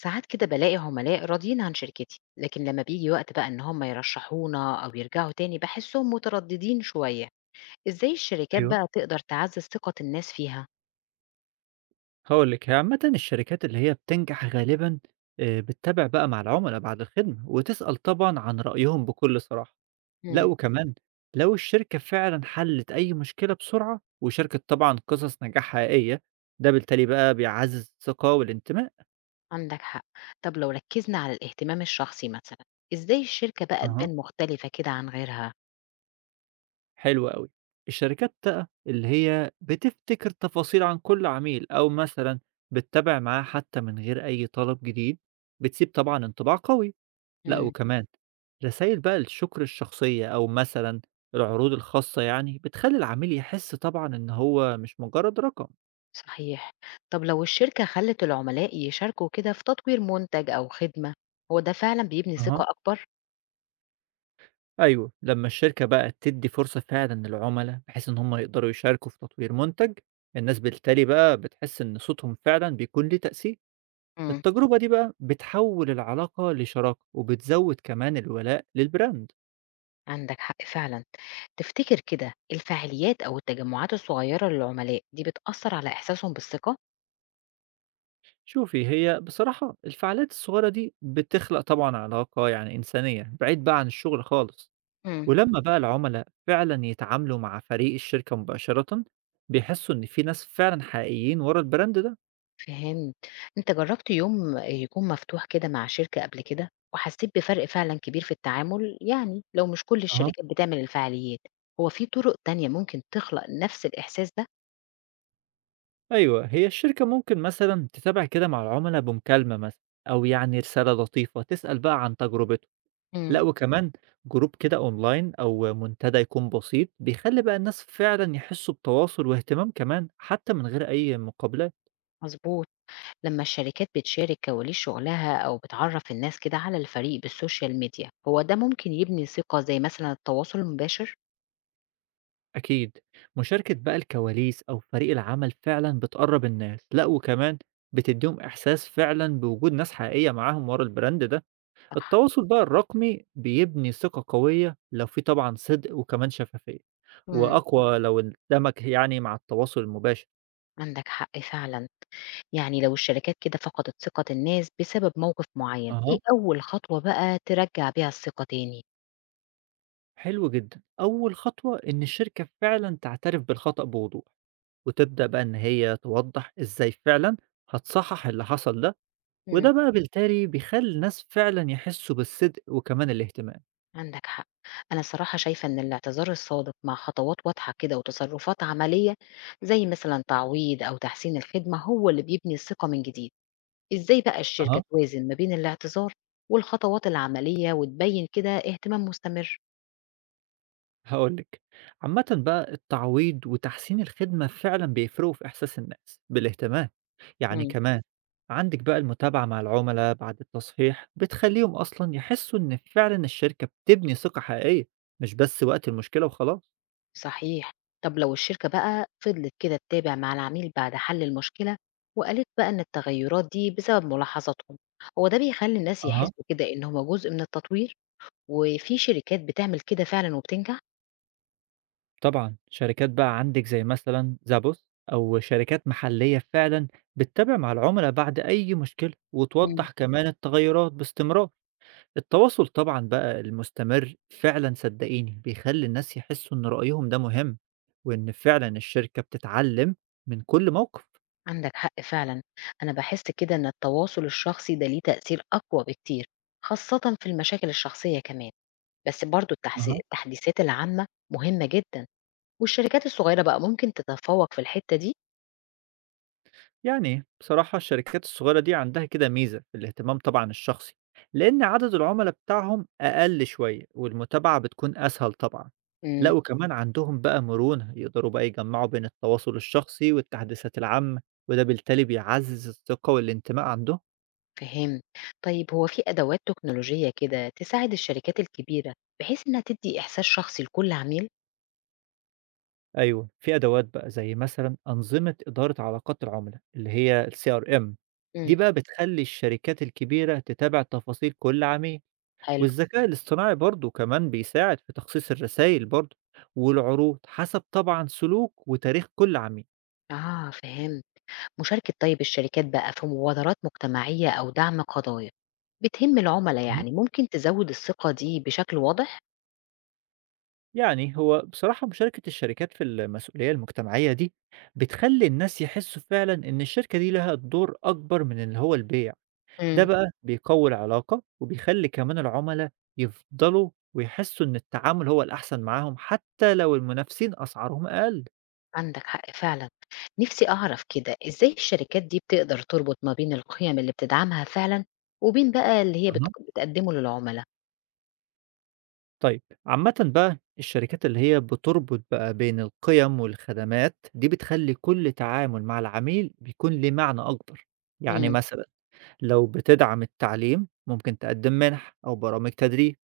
ساعات كده بالاقي عملاء راضيين عن شركتي، لكن لما بيجي وقت بقى ان هم يرشحونا او يرجعوا تاني بحسهم مترددين شوية. ازاي الشركات أيوه، بقى تقدر تعزز ثقة الناس فيها؟ هاقول لِك، هي عامةً الشركات اللي هي بتنجح غالبًا، بتتابع بقى مع العُملا بعد الخدمة، وتسأل طبعًا عن رأيهم بكل صراحة. لأ مم. وكمان، لو الشركة فعلًا حلّت أي مشكلة بسرعة، وشاركت طبعًا قصص نجاح حقيقية، ده بالتالي بقى بيعزّز الثقة والانتماء. عندك حق. طب لو ركزنا على الاهتمام الشخصي مثلا، ازاي الشركة بقى أها. تبان مختلفة كده عن غيرها؟ حلو أوي. الشركات بقى اللي هي بتفتكر تفاصيل عن كل عميل، أو مثلًا بتتابع معاه حتى من غير أي طلب جديد، بتسيب طبعًا انطباع قوي. لأ مم. وكمان، رسايل بقى الشكر الشخصية أو مثلًا العروض الخاصة يعني بتخلّي العميل يحس طبعًا إن هو مش مجرد رقم. صحيح. طب لو الشركة خلت العملاء يشاركوا كده في تطوير منتج او خدمة، هو ده فعلا بيبني أها. ثقة اكبر؟ أيوه، لمّا الشركة بقى تدّي فرصة فعلًا للعملا بحيث إن هم يقدروا يشاركوا في تطوير منتج، الناس بالتالي بقى بتحس إن صوتهم فعلًا بيكون ليه تأثير. مم. التجربة دي بقى بتحوّل العلاقة لشراكة وبتزوّد كمان الولاء للbrand. عندك حق فعلا. تفتكر كده الفعاليات أو التجمعات الصغيرة للعملاء دي بتأثر على إحساسهم بالثقة؟ شوفي، هي بصراحة الفعاليات الصغيرة دي بتخلق طبعًا علاقة يعني إنسانية بعيد بقى عن الشغل خالص. مم. ولمّا بقى العُملا فعلًا يتعاملوا مع فريق الشركة مباشرةً، بيحسّوا إن في ناس فعلًا حقيقيين ورا الbrand ده. فهمت. أنت جربت يوم يكون مفتوح كده مع شركة قبل كده وحسيت بفرق فعلا كبير في التعامل؟ يعني لو مش كل أها. الشركات بتعمل الفعاليات، هو في طرق تانية ممكن تخلق نفس الإحساس ده؟ أيوه، هي الشركة ممكن مثلًا تتابع كده مع العُملا بمكالمة مثلًا أو يعني رسالة لطيفة تسأل بقى عن تجربتهم. لأ مم. وكمان، جروب كده online أو منتدى يكون بسيط، بيخلّي بقى الناس فعلًا يحسّوا بتواصل واهتمام كمان، حتى من غير أي مقابلات. مظبوط. لما الشركات بتشارك كواليس شغلها أو بتعرف الناس كده على الفريق بالسوشيال ميديا، هو ده ممكن يبني ثقة زي مثلا التواصل المباشر؟ أكيد، مشاركة بقى الكواليس أو فريق العمل فعلا بتقرب الناس. لأ وكمان بتديهم إحساس فعلا بوجود ناس حقيقية معاهم ورا البراند ده. صح. التواصل بقى الرقمي بيبني ثقة قوية لو في طبعا صدق وكمان شفافية، مم. وأقوى لو اندمج يعني مع التواصل المباشر. عندك حق فعلا. يعني لو الشركات كده فقدت ثقة الناس بسبب موقف معين، أها، ايه أول خطوة بقى ترجع بيها الثقة تاني؟ حلو جدا. أول خطوة إن الشركة فعلا تعترف بالخطأ بوضوح، وتبدأ بقى إن هي توضح إزاي فعلا هتصحح اللي حصل ده، وده مم. بقى بالتالي بيخلّي الناس فعلًا يحسّوا بالصدق وكمان الاهتمام. عندك حق. أنا صراحة شايفة إن الاعتذار الصادق مع خطوات واضحة كده وتصرفات عملية، زي مثلا تعويض أو تحسين الخدمة، هو اللي بيبني الثقة من جديد. إزاي بقى الشركة أها. توازن ما بين الاعتذار والخطوات العملية وتبين كده اهتمام مستمر؟ هاقول لِك، عامةً بقى التعويض وتحسين الخدمة فعلًا بيفرقوا في إحساس الناس بالاهتمام، يعني كمان عندِك بقى المتابعة مع العملا بعد التصحيح بتخلّيهم أصلًا يحسّوا إن فعلًا الشركة بتبني ثقة حقيقية، مش بس وقت المشكلة وخلاص. صحيح. طب لو الشركة بقى فضلت كده تتابع مع العميل بعد حل المشكلة، وقالت بقى إن التغيرات دي بسبب ملاحظاتهم، هو ده بيخلي الناس أها. يحسوا كده إن هما جزء من التطوير؟ وفي شركات بتعمل كده فعلا وبتنجح؟ طبعًا، شركات بقى عندِك زي مثلًا زابوس أو شركات محلية فعلًا بتتابع مع العملا بعد أي مشكلة، مم. وتوضّح كمان التغيرات باستمرار. التواصل طبعًا بقى المستمر فعلًا صدقيني بيخلّي الناس يحسّوا إن رأيهم ده مهم، وإن فعلًا الشركة بتتعلّم من كل موقف. عندك حق فعلا. أنا بحس كده إن التواصل الشخصي ده ليه تأثير أقوى بكتير، خاصة في المشاكل الشخصية كمان. بس برضو التحديثات العامة مهمة جدا، والشركات الصغيرة بقى ممكن تتفوق في الحتة دي. يعني بصراحة الشركات الصغيرة دي عندها كده ميزة في الاهتمام طبعا الشخصي، لأن عدد العملاء بتاعهم أقل شوية والمتابعة بتكون أسهل طبعا. لا وكمان عندهم بقى مرونة يقدروا بقى يجمعوا بين التواصل الشخصي والتحديثات العامة، وده بالتالي بيعزز الثقة والانتماء عندهم. فهمت. طيب هو في أدوات تكنولوجية كده تساعد الشركات الكبيرة بحيث إنها تدّي إحساس شخصي لكل عميل؟ أيوة، في أدوات بقى زي مثلا أنظمة إدارة علاقات العملاء اللي هي ال CRM، دي امم بقى بتخلي الشركات الكبيرة تتابع تفاصيل كل عميل. حلو. والذكاء الاصطناعي برضه كمان بيساعد في تخصيص الرسائل برضه والعروض حسب طبعا سلوك وتاريخ كل عميل. آه فهمت. مشاركة، طيب الشركات بقى في مبادرات مجتمعية أو دعم قضايا بتهم العملاء مهم. يعني ممكن تزود الثقة دي بشكل واضح؟ يعني هو بصراحة مشاركة الشركات في المسؤولية المجتمعية دي بتخلي الناس يحسوا فعلا إن الشركة دي لها دور أكبر من اللي هو البيع. ده امم بقى بيقوي العلاقة وبيخلي كمان العملاء يفضلوا ويحسوا إن التعامل هو الأحسن معاهم حتى لو المنافسين أسعارهم أقل. عندك حق فعلا. نفسي أعرف كده إزاي الشركات دي بتقدر تربط ما بين القيم اللي بتدعمها فعلا، وبين بقى اللي هي بتقدمه للعملاء؟ طيب، عامةً بقى الشركات اللي هي بتربط بقى بين القيم والخدمات، دي بتخلّي كل تعامل مع العميل بيكون ليه معنى أكبر، يعني مثلًا لو بتدعم التعليم ممكن تقدّم مِنَح أو برامج تدريب،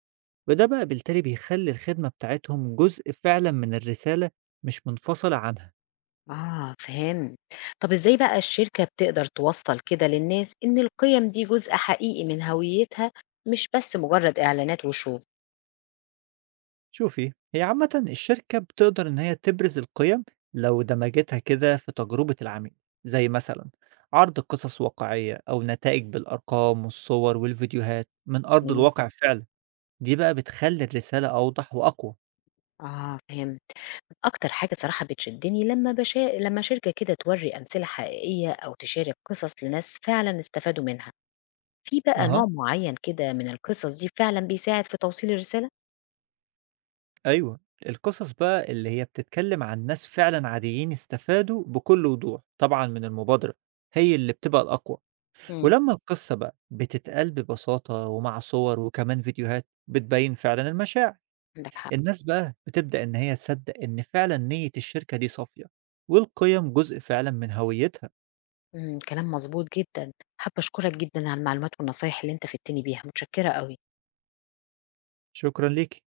وده بقى بالتالي بيخلّي الخدمة بتاعتهم جزء فعلًا من الرسالة، مش منفصلة عنها. آه فهمت. طب إزاي بقى الشركة بتقدر توصل كده للناس إن القيم دي جزء حقيقي من هويتها، مش بس مجرد إعلانات وشو؟ شوفي، هي عامة الشركة بتقدر إن هي تبرز القيم لو دمجتها كده في تجربة العميل، زي مثلا عرض قصص واقعية أو نتائج بالأرقام والصور والفيديوهات من أرض مم. الواقع فعلا. دي بقى بتخلي الرسالة أوضح وأقوى. آه فهمت. أكتر حاجة صراحة بتشدني لما لما شركة كده توري أمثلة حقيقية أو تشارك قصص لناس فعلا استفادوا منها. في بقى أها. نوع معين كده من القصص دي فعلا بيساعد في توصيل الرسالة؟ أيوة، القصص بقى اللي هي بتتكلم عن ناس فعلا عاديين استفادوا بكل وضوح طبعا من المبادرة هي اللي بتبقى الأقوى. مم. ولما القصة بقى بتتقال ببساطة ومع صور وكمان فيديوهات بتبين فعلا المشاعر، عندك حق. الناس بقى بتبدأ إن هي تصدق إن فعلا نية الشركة دي صافية والقيم جزء فعلا من هويتها. مم. كلام مظبوط جدا. حابة أشكرك جدا على المعلومات والنصايح اللي أنت فدتني بيها. متشكرة قوي. شكرا ليك.